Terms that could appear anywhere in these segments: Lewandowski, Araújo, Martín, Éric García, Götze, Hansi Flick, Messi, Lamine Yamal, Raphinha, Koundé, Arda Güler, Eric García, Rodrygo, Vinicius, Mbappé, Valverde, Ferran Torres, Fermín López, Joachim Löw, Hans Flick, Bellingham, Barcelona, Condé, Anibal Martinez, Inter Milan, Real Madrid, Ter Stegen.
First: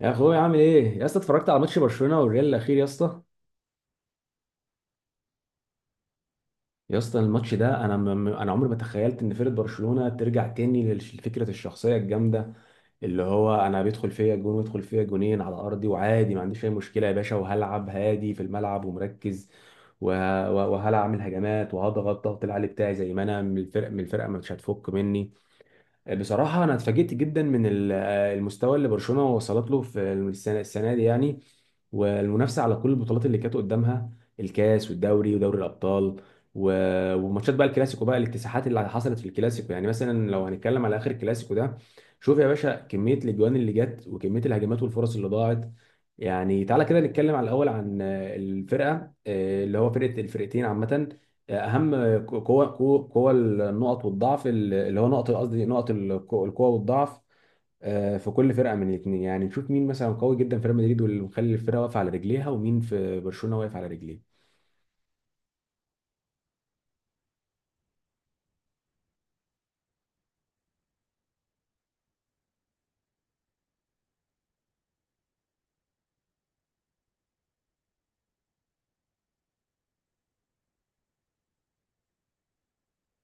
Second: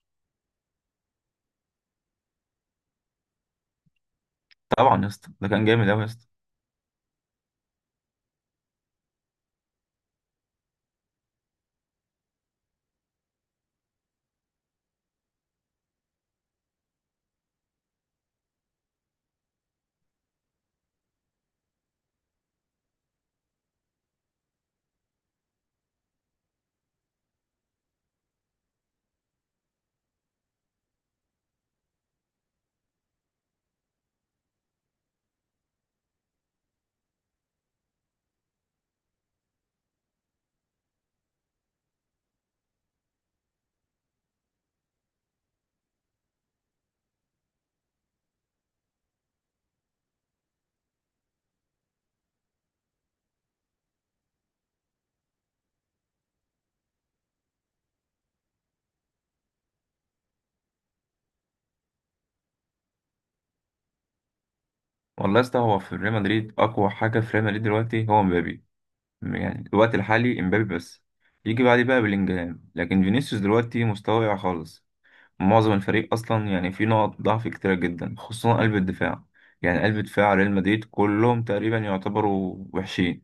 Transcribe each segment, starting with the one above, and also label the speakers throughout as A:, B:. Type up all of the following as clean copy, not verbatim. A: يا اخويا، عامل ايه يا اسطى؟ اتفرجت على ماتش برشلونه والريال الاخير يا اسطى؟
B: طبعا يا اسطى، ده كان جامد قوي يا اسطى.
A: يا اسطى الماتش ده انا انا عمري ما تخيلت ان فرقه برشلونه ترجع تاني لفكره الشخصيه الجامده، اللي هو انا بيدخل فيا جون ويدخل فيا جونين على ارضي، وعادي ما عنديش اي مشكله يا باشا، وهلعب هادي في الملعب ومركز، وهلعب اعمل هجمات وهضغط ضغط العالي بتاعي زي ما انا، من الفرقه مش هتفك مني. بصراحة أنا اتفاجئت جدا من المستوى اللي برشلونة وصلت له في السنة دي يعني، والمنافسة على كل البطولات اللي كانت قدامها، الكاس والدوري ودوري الأبطال. وماتشات بقى الكلاسيكو، بقى الاكتساحات اللي حصلت في الكلاسيكو. يعني مثلا لو هنتكلم على آخر الكلاسيكو ده، شوف يا باشا كمية الأجوان اللي جت وكمية الهجمات والفرص اللي ضاعت. يعني تعالى كده نتكلم على الأول عن الفرقة، آه، اللي هو فرقة الفرقتين عامة، اهم قوه قوه قوة النقط والضعف، اللي هو نقط، قصدي نقط القوه والضعف، آه، في كل فرقه من الاثنين. يعني نشوف مين مثلا قوي جدا في ريال مدريد، واللي مخلي الفرقه واقفه على رجليها، ومين في برشلونه واقف على رجليه.
B: والله يا اسطى، هو في ريال مدريد اقوى حاجه في ريال مدريد دلوقتي هو مبابي. يعني الوقت الحالي مبابي بس. يجي بعديه بقى بلينجهام، لكن فينيسيوس دلوقتي مستواه واقع خالص. معظم الفريق اصلا يعني فيه نقط ضعف كتيره جدا، خصوصا قلب الدفاع. يعني قلب دفاع ريال مدريد كلهم تقريبا يعتبروا وحشين.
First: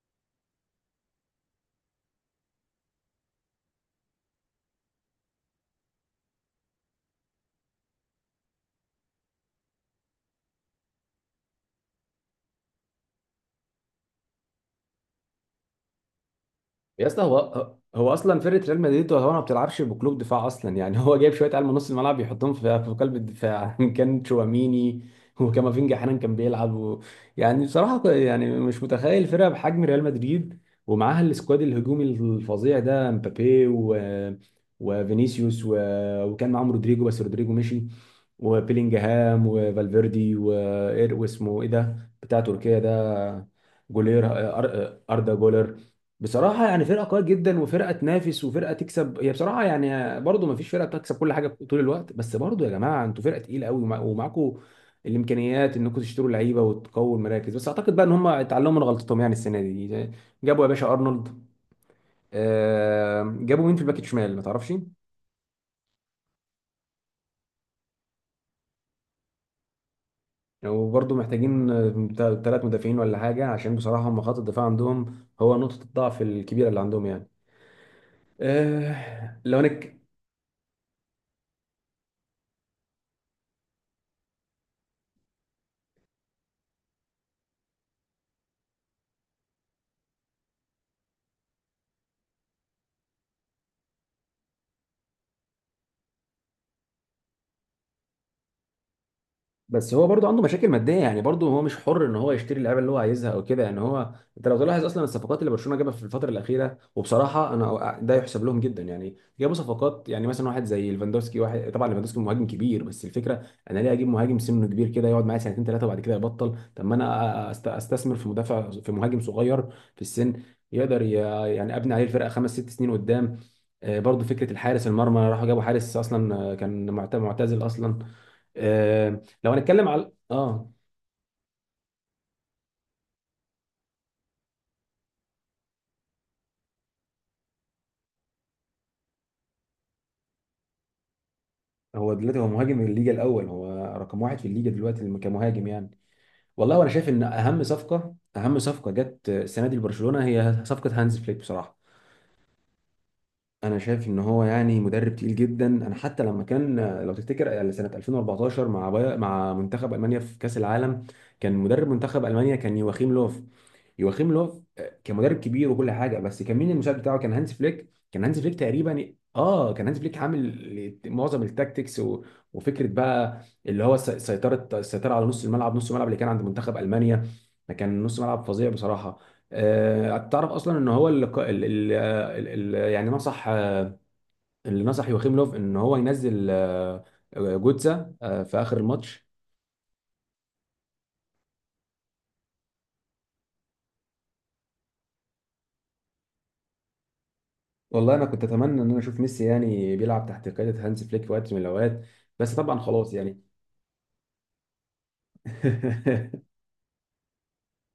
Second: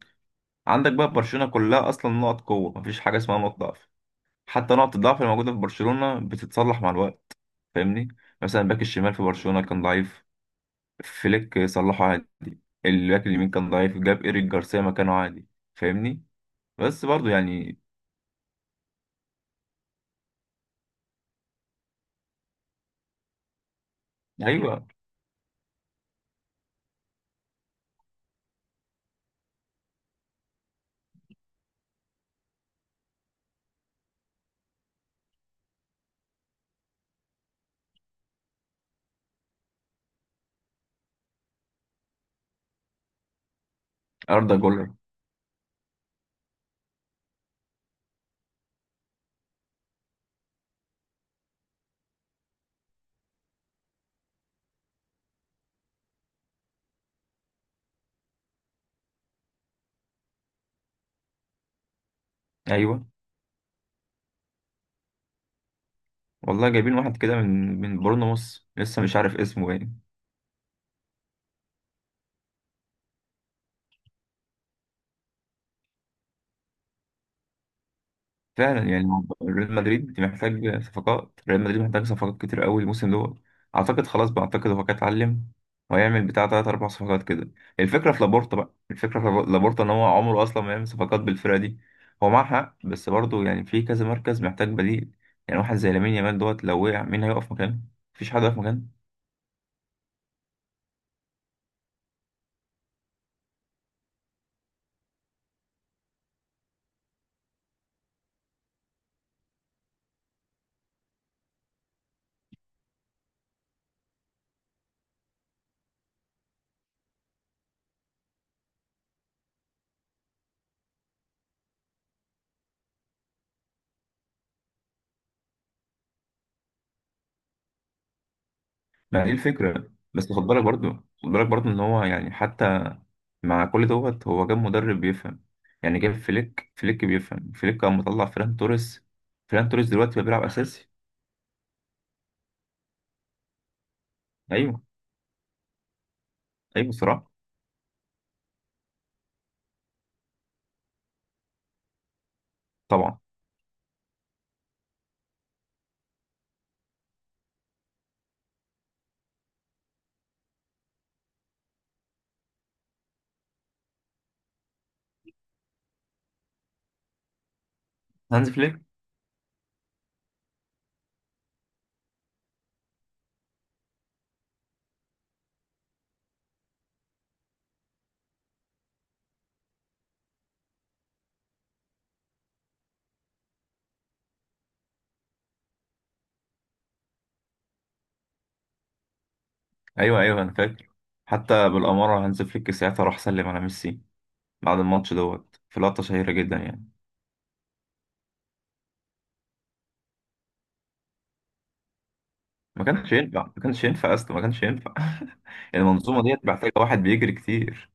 B: عندك بقى برشلونه كلها اصلا نقط قوه، مفيش حاجه اسمها نقط ضعف. حتى نقط الضعف الموجوده في برشلونه بتتصلح مع الوقت. فاهمني؟ مثلا باك الشمال في برشلونه كان ضعيف، فليك صلحه عادي. الباك اليمين كان ضعيف، جاب إيريك جارسيا مكانه عادي. فاهمني؟ بس
A: يا اسطى
B: برضو
A: هو
B: يعني.
A: هو اصلا فرقه ريال مدريد هو ما بتلعبش بقلوب دفاع اصلا، يعني هو جايب شويه عيال من نص الملعب يحطهم في قلب الدفاع كان
B: أيوه.
A: تشواميني وكامافينجا احيانا كان بيلعب و... يعني بصراحه يعني مش متخيل فرقه بحجم ريال مدريد، ومعاها السكواد الهجومي الفظيع ده، مبابي و... وفينيسيوس و... وكان معاهم رودريجو، بس رودريجو مشي، وبيلينجهام وفالفيردي و... إيه، واسمه ايه ده بتاع تركيا ده؟ جولير،
B: أردا جولر.
A: اردا جولر. بصراحة يعني فرقة قوية جدا، وفرقة تنافس، وفرقة تكسب، هي بصراحة يعني برضو ما فيش فرقة بتكسب كل حاجة طول الوقت، بس برضو يا جماعة انتوا فرقة تقيلة قوي، ومعاكوا الإمكانيات انكم تشتروا لعيبة وتقووا المراكز. بس أعتقد بقى ان هم اتعلموا من غلطتهم يعني السنة دي، جابوا يا باشا أرنولد،
B: أيوه.
A: آه، جابوا مين في الباك الشمال ما تعرفش.
B: والله جايبين واحد كده من بورنموث لسه مش عارف اسمه باين.
A: وبرضو محتاجين ثلاث مدافعين ولا حاجة، عشان بصراحة هم خط الدفاع عندهم هو نقطة الضعف الكبيرة اللي عندهم يعني.
B: فعلا يعني
A: آه، لو
B: ريال
A: هنك
B: مدريد محتاج صفقات، ريال مدريد محتاج صفقات كتير قوي الموسم ده. اعتقد خلاص بقى، اعتقد هو كان اتعلم. وهيعمل بتاع تلات اربع صفقات كده. الفكره في لابورتا، بقى الفكره في لابورتا ان هو عمره اصلا ما يعمل صفقات بالفرقه دي. هو معاه حق، بس برضه يعني في كذا مركز محتاج بديل. يعني واحد زي لامين يامال دوت لو وقع مين هيقف مكانه؟ مفيش حد هيقف مكانه.
A: بس هو برضه عنده مشاكل ماديه يعني، برضه هو مش حر ان هو يشتري اللعيبه اللي هو عايزها او كده يعني. هو انت لو تلاحظ اصلا الصفقات اللي برشلونه جابها في الفتره الاخيره، وبصراحه انا ده يحسب لهم جدا. يعني جابوا صفقات يعني، مثلا واحد زي ليفاندوسكي، واحد طبعا ليفاندوسكي مهاجم كبير، بس الفكره انا ليه اجيب مهاجم سنه كبير كده يقعد معايا سنتين ثلاثه وبعد كده يبطل؟ طب ما انا استثمر في مدافع، في مهاجم صغير في السن، يقدر ي- يعني ابني عليه الفرقه خمس ست سنين قدام. آه، برضه فكره الحارس المرمى، راحوا جابوا حارس اصلا آه، كان معتزل اصلا. آه
B: ما دي
A: لو هنتكلم
B: الفكره،
A: على
B: بس خد بالك
A: اه
B: برضه، خد بالك برضه، ان هو يعني حتى مع كل دوت هو جاب مدرب بيفهم. يعني جاب فليك، فليك بيفهم، فليك كان مطلع فيران توريس. فيران توريس دلوقتي بقى بيلعب اساسي.
A: هو دلوقتي هو مهاجم الليجا الاول، هو رقم واحد في الليجا
B: ايوه.
A: دلوقتي كمهاجم يعني. والله وانا
B: ايوه
A: شايف ان
B: صراحه.
A: اهم صفقه جت السنه دي لبرشلونه هي صفقه هانز فليك بصراحه.
B: طبعا.
A: انا شايف ان هو يعني مدرب تقيل جدا. انا حتى لما كان، لو تفتكر يعني سنه 2014 مع منتخب المانيا في كاس العالم، كان مدرب منتخب المانيا كان يواخيم لوف. يواخيم لوف آه، كان مدرب كبير وكل حاجه، بس كان مين المساعد بتاعه؟ كان هانز فليك. كان هانز
B: هانز
A: فليك
B: فليك.
A: تقريبا، اه كان هانز فليك عامل معظم التاكتكس و... وفكره بقى اللي هو السيطره على نص الملعب اللي كان عند منتخب المانيا. كان نص ملعب فظيع بصراحه. آه، تعرف اصلا ان هو يعني نصح، اللي نصح يوخيم لوف ان هو ينزل آه، آه، جوتزا آه، في اخر الماتش.
B: ايوه، ايوه، انا فاكر. حتى بالاماره، هانز فليك ساعتها راح سلم على ميسي بعد الماتش دوت، في لقطه شهيره جدا يعني.
A: والله انا كنت اتمنى ان انا اشوف ميسي يعني بيلعب تحت قياده هانز فليك في وقت من الاوقات، بس طبعا
B: ما كانش
A: خلاص يعني.
B: ينفع، ما كانش ينفع اصلا، ما كانش ينفع. المنظومه ديت محتاجه واحد بيجري كتير.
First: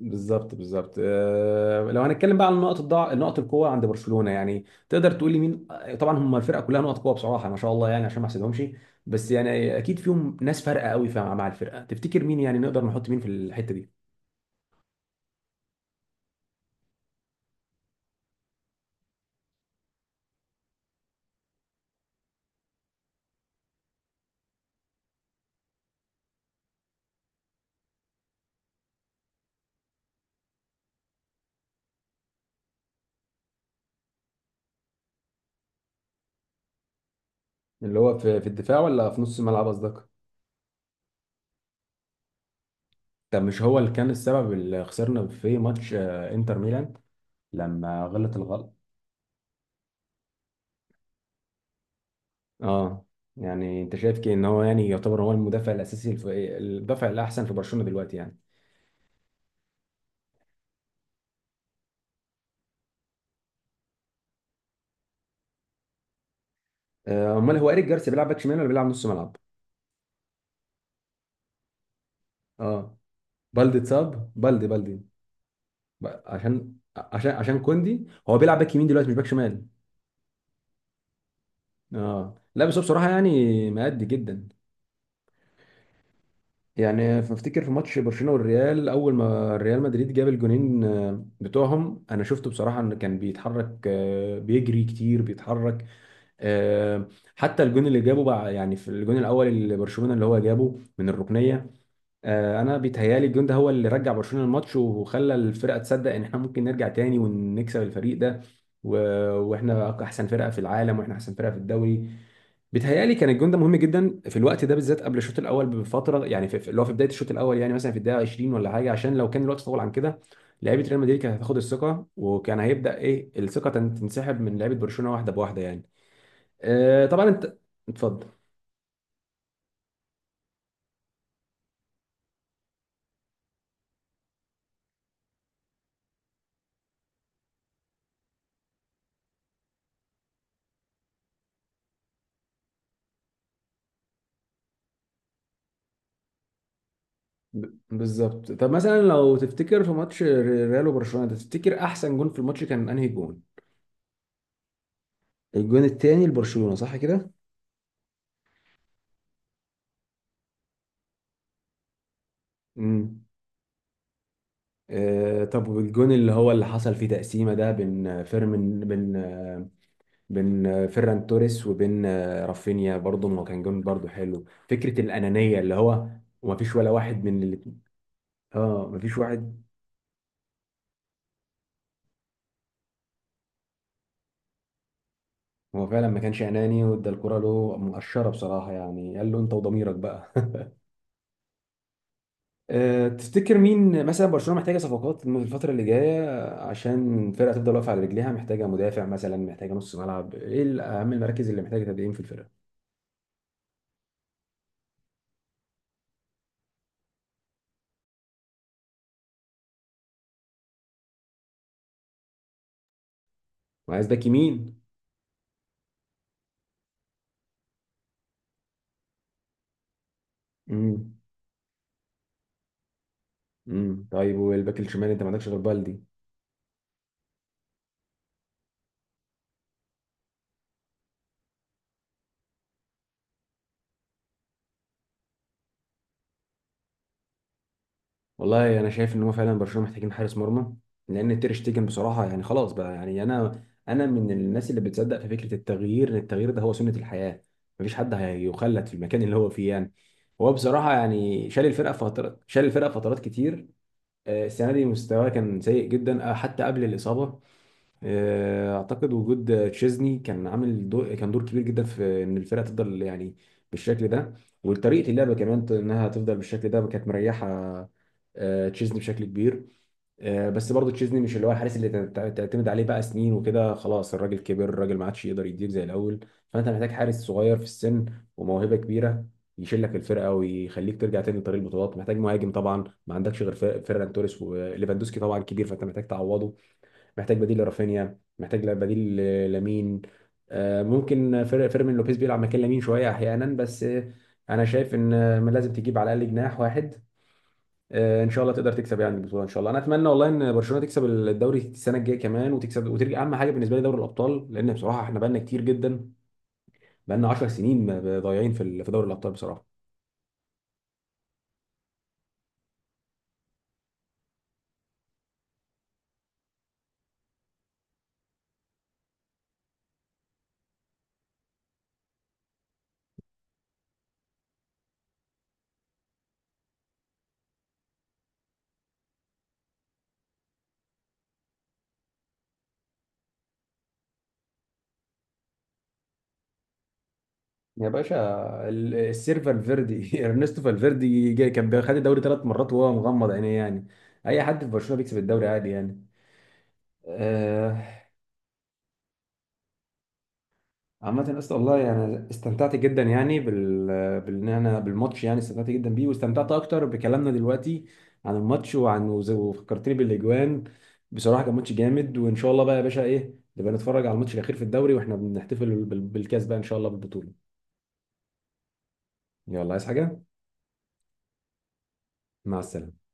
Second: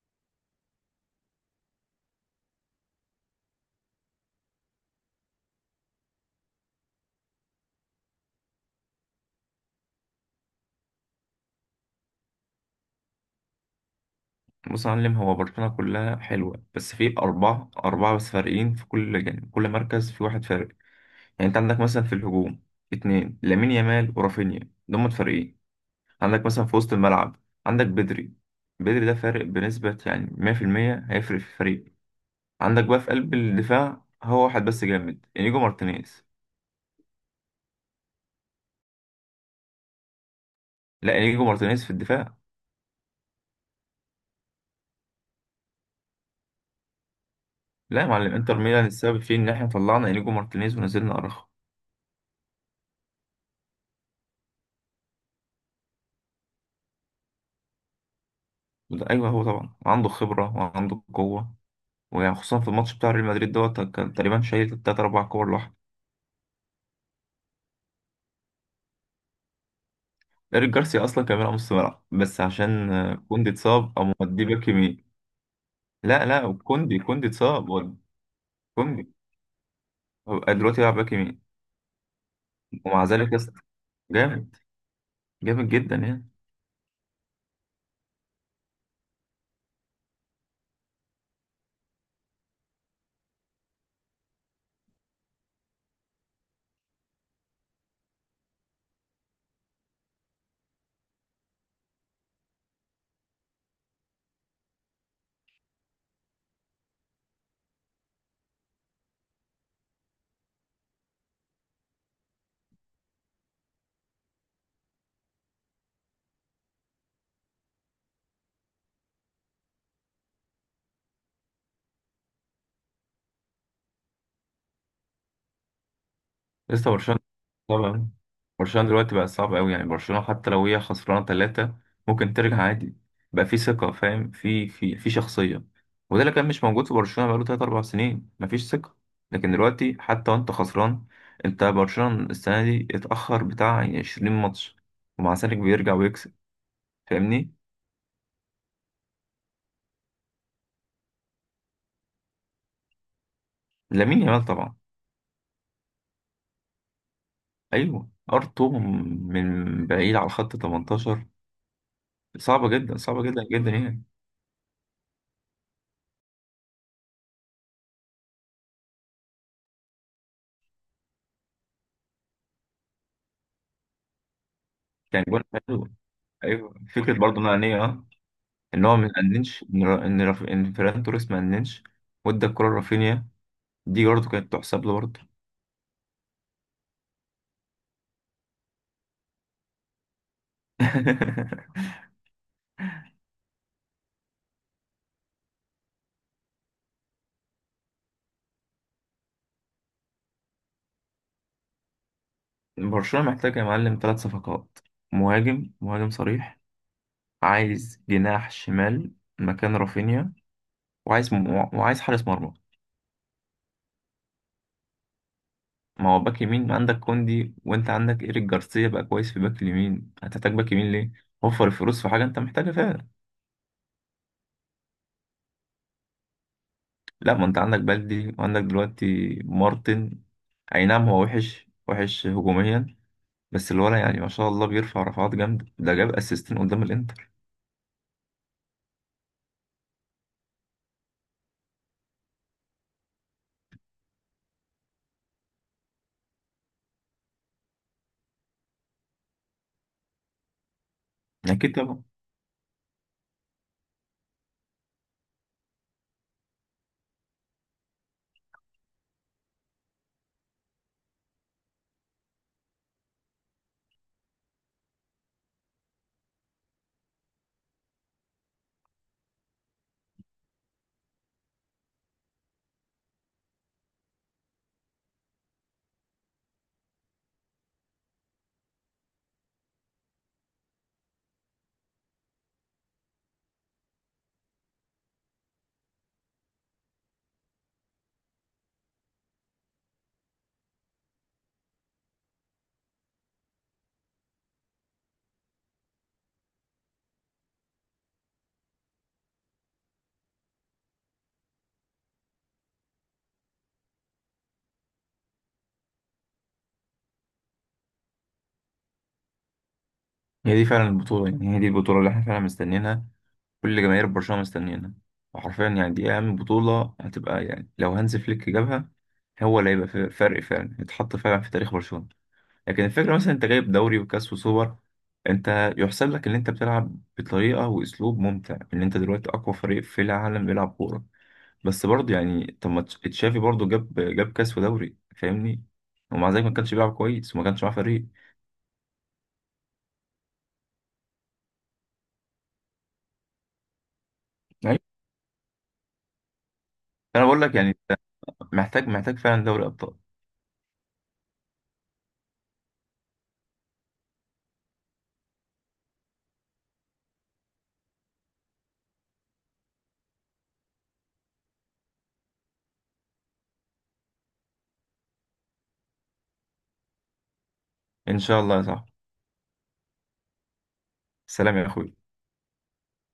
A: بالظبط آه، لو هنتكلم بقى عن نقط الضعف نقط القوه عند برشلونه، يعني تقدر تقول لي مين، آه، طبعا هم الفرقه كلها نقط قوه بصراحه، ما شاء الله يعني عشان ما احسدهمش. بس يعني اكيد فيهم ناس فارقه قوي مع الفرقه، تفتكر مين؟ يعني نقدر نحط مين في الحته دي؟
B: بص يا معلم، هو برشلونه كلها حلوه، بس في اربعه، اربعه بس فارقين في كل جانب. كل مركز في واحد فارق. يعني انت عندك مثلا في الهجوم اتنين، لامين يامال ورافينيا، دول فريقين. عندك مثلا في وسط الملعب عندك بدري. بدري ده فارق بنسبة يعني 100%، هيفرق في الفريق. عندك بقى في قلب الدفاع هو واحد بس جامد، انيجو مارتينيز.
A: اللي هو في الدفاع ولا في نص الملعب قصدك؟
B: لا، انيجو مارتينيز في الدفاع.
A: طب مش هو اللي كان السبب اللي خسرنا في ماتش آه، انتر ميلان؟
B: لا
A: لما
B: يا معلم،
A: غلط
B: انتر
A: الغلط،
B: ميلان السبب فيه ان احنا طلعنا انيجو مارتينيز ونزلنا اراخو.
A: اه. يعني انت شايف كده ان هو يعني يعتبر هو المدافع الاساسي المدافع الاحسن في برشلونه دلوقتي يعني؟
B: وده، ايوه، هو طبعا عنده خبرة وعنده قوة، وخصوصا في الماتش بتاع ريال مدريد دوت كان تقريبا شايل تلات أربع كور.
A: آه، امال هو ايريك جارسيا بيلعب باك شمال ولا بيلعب نص ملعب؟
B: إيريك جارسيا أصلا كان بيلعب نص ملعب، بس عشان
A: اه،
B: كوندي
A: بالدي
B: اتصاب أو
A: اتصاب،
B: مودي
A: بالدي
B: باك
A: بالدي
B: يمين. لا لا،
A: عشان
B: كوندي
A: عشان عشان
B: اتصاب ولا،
A: كوندي هو بيلعب باك يمين دلوقتي
B: كوندي
A: مش باك شمال.
B: هو دلوقتي بيلعب باك يمين.
A: اه لا، بس هو
B: ومع
A: بصراحه
B: ذلك يا اسطى،
A: يعني مأدي جدا.
B: جامد. جامد جدا يعني.
A: يعني بفتكر في ماتش برشلونه والريال، اول ما ريال مدريد جاب الجونين آه، بتوعهم، انا شفته بصراحه انه كان بيتحرك آه، بيجري كتير بيتحرك آه، حتى الجون اللي جابه بقى. يعني في الجون الاول اللي برشلونه اللي هو جابه من الركنيه، آه، انا بيتهيالي الجون ده هو اللي رجع برشلونه الماتش، وخلى الفرقه تصدق ان احنا ممكن نرجع تاني ونكسب الفريق ده. و- واحنا احسن فرقه في العالم، واحنا احسن فرقه في الدوري. بيتهيألي كان الجون ده مهم جدا في الوقت ده بالذات، قبل الشوط الاول بفتره يعني، اللي هو في بدايه الشوط الاول يعني، مثلا في الدقيقه 20 ولا حاجه، عشان لو كان الوقت طول عن كده لعيبه ريال مدريد كانت هتاخد الثقه، وكان هيبدا ايه الثقه تنسحب من لعيبه برشلونه واحده بواحده يعني.
B: لسه
A: آه
B: برشلونة.
A: طبعا انت،
B: طبعا.
A: اتفضل.
B: برشلونة دلوقتي بقى صعب قوي، يعني برشلونة حتى لو هي خسرانة ثلاثة ممكن ترجع عادي. بقى في ثقة، فاهم؟ في شخصية. وده اللي كان مش موجود في برشلونة بقاله تلات أربع سنين، مفيش ثقة. لكن دلوقتي حتى وأنت خسران، أنت برشلونة السنة دي اتأخر بتاع يعني 20 ماتش، ومع ذلك بيرجع ويكسب. فاهمني؟
A: بالظبط طب مثلا لو تفتكر في ماتش ريال وبرشلونه ده، تفتكر احسن جون في الماتش كان انهي جون؟
B: لامين يامال طبعا.
A: الجون التاني لبرشلونه صح كده؟
B: أيوه، أرطو من بعيد على خط 18. صعبة جدا، صعبة
A: امم.
B: جدا جدا يعني.
A: آه طب والجون اللي هو اللي حصل فيه تقسيمه ده بين فيرمين بين آه، فيران توريس وبين آه، رافينيا، برضه ما كان جون؟ برضه حلو فكره
B: يعني
A: الانانيه اللي
B: جون.
A: هو، وما
B: ايوه،
A: فيش ولا
B: فكره
A: واحد
B: برضه
A: من اللي،
B: انانيه، اه. ان
A: اه
B: هو
A: ما
B: ما
A: فيش واحد.
B: اننش، ان را- ان راف- ان فيران توريس ما اننش وادى الكره لرافينيا. دي برضه كانت تحسب له برضه.
A: هو فعلا ما كانش اناني، وادى الكره له مقشره بصراحه، يعني قال له انت وضميرك بقى. آه، تفتكر مين مثلا برشلونه محتاجه صفقات الفتره اللي جايه، عشان الفرقه تفضل واقفه على رجليها؟ محتاجه مدافع مثلا، محتاجه نص ملعب، ايه اهم المراكز اللي محتاجه تدعيم في الفرقه؟
B: برشلونه محتاج يا معلم ثلاث صفقات. مهاجم، مهاجم صريح. عايز جناح شمال مكان رافينيا. وعايز م... وعايز حارس مرمى.
A: وعايز باك يمين.
B: ما هو باك يمين عندك كوندي، وانت عندك ايريك جارسيا بقى كويس في باك اليمين، هتحتاج باك يمين ليه؟
A: امم.
B: وفر الفلوس في حاجه انت محتاجها فعلا.
A: امم. طيب والباك الشمال انت ما عندكش غير بالدي؟
B: لا، ما انت عندك بلدي وعندك دلوقتي مارتن. اي نعم، هو وحش، وحش هجوميا، بس الولد يعني ما شاء الله بيرفع رفعات جامدة، ده جاب اسيستين قدام الانتر.
A: والله انا شايف ان هو فعلا برشلونه محتاجين حارس مرمى، لان تير شتيجن بصراحه يعني خلاص بقى يعني. انا انا من الناس اللي بتصدق في فكره التغيير، ان التغيير ده هو سنه الحياه، مفيش حد هيخلد في المكان اللي هو فيه يعني. هو بصراحه يعني
B: يعني اكيد طبعا.
A: شال الفرقه فترات كتير. آه، السنه دي مستواه كان سيء جدا آه، حتى قبل الاصابه. آه، اعتقد وجود تشيزني كان عامل دور، كان دور كبير جدا في ان الفرقه تفضل يعني بالشكل ده، وطريقه اللعبه كمان انها تفضل بالشكل ده، كانت مريحه آه، تشيزني بشكل كبير. آه، بس برضه تشيزني مش اللي هو الحارس اللي تعتمد عليه بقى سنين وكده، خلاص الراجل كبر، الراجل ما عادش يقدر يديك زي الاول. فانت محتاج حارس صغير في السن، وموهبه كبيره يشيل لك الفرقه ويخليك ترجع تاني لطريق البطولات. محتاج مهاجم طبعا، ما عندكش غير فيران توريس، وليفاندوسكي طبعا كبير، فانت محتاج تعوضه. محتاج بديل لرافينيا، محتاج بديل لمين، آه، ممكن فيرمين لوبيز بيلعب مكان لمين شويه احيانا، بس آه، انا شايف ان آه، لازم تجيب على الاقل جناح واحد. آه، ان شاء الله تقدر تكسب يعني البطوله، ان شاء الله. انا اتمنى والله ان برشلونه تكسب الدوري السنه الجايه كمان، وتكسب وترجع اهم حاجه بالنسبه لي دوري الابطال، لان بصراحه احنا بقالنا كتير جدا، بقالنا 10 سنين ضايعين في في دوري الابطال بصراحه.
B: هي دي فعلا البطولة، يعني هي دي البطولة اللي احنا فعلا مستنيينها. كل جماهير برشلونة مستنيينها. وحرفيا يعني دي اهم بطولة هتبقى، يعني لو هانز فليك جابها، هو اللي هيبقى فارق فعلا، يتحط فعلا في تاريخ برشلونة. لكن الفكرة مثلا انت جايب دوري وكاس وسوبر، انت يحسب لك ان انت بتلعب بطريقة واسلوب ممتع، ان انت دلوقتي اقوى فريق في العالم بيلعب كورة. بس برضه يعني، طب ما تشافي برضه جاب كاس ودوري، فاهمني؟ ومع ذلك ما كانش بيلعب كويس وما كانش معاه
A: يا
B: فريق.
A: باشا السير فالفيردي ارنستو فالفيردي جاي، كان خد الدوري ثلاث مرات وهو مغمض عينيه يعني. اي حد في
B: ايوه.
A: برشلونه بيكسب الدوري عادي يعني،
B: فانا بقول لك يعني
A: آه.
B: انت محتاج فعلا دوري ابطال.
A: عامة اسطى، والله يعني استمتعت جدا يعني بان انا بالماتش يعني، استمتعت جدا بيه، واستمتعت اكتر بكلامنا دلوقتي عن الماتش، وعن وفكرتني بالاجوان. بصراحة كان ماتش جامد، وان شاء الله بقى يا باشا ايه، نبقى نتفرج على الماتش الاخير في الدوري واحنا بنحتفل بالكاس بقى، ان شاء الله بالبطولة.
B: ان شاء الله يا صاحبي.
A: يلا، عايز حاجة؟
B: سلام يا اخوي.
A: مع السلامة.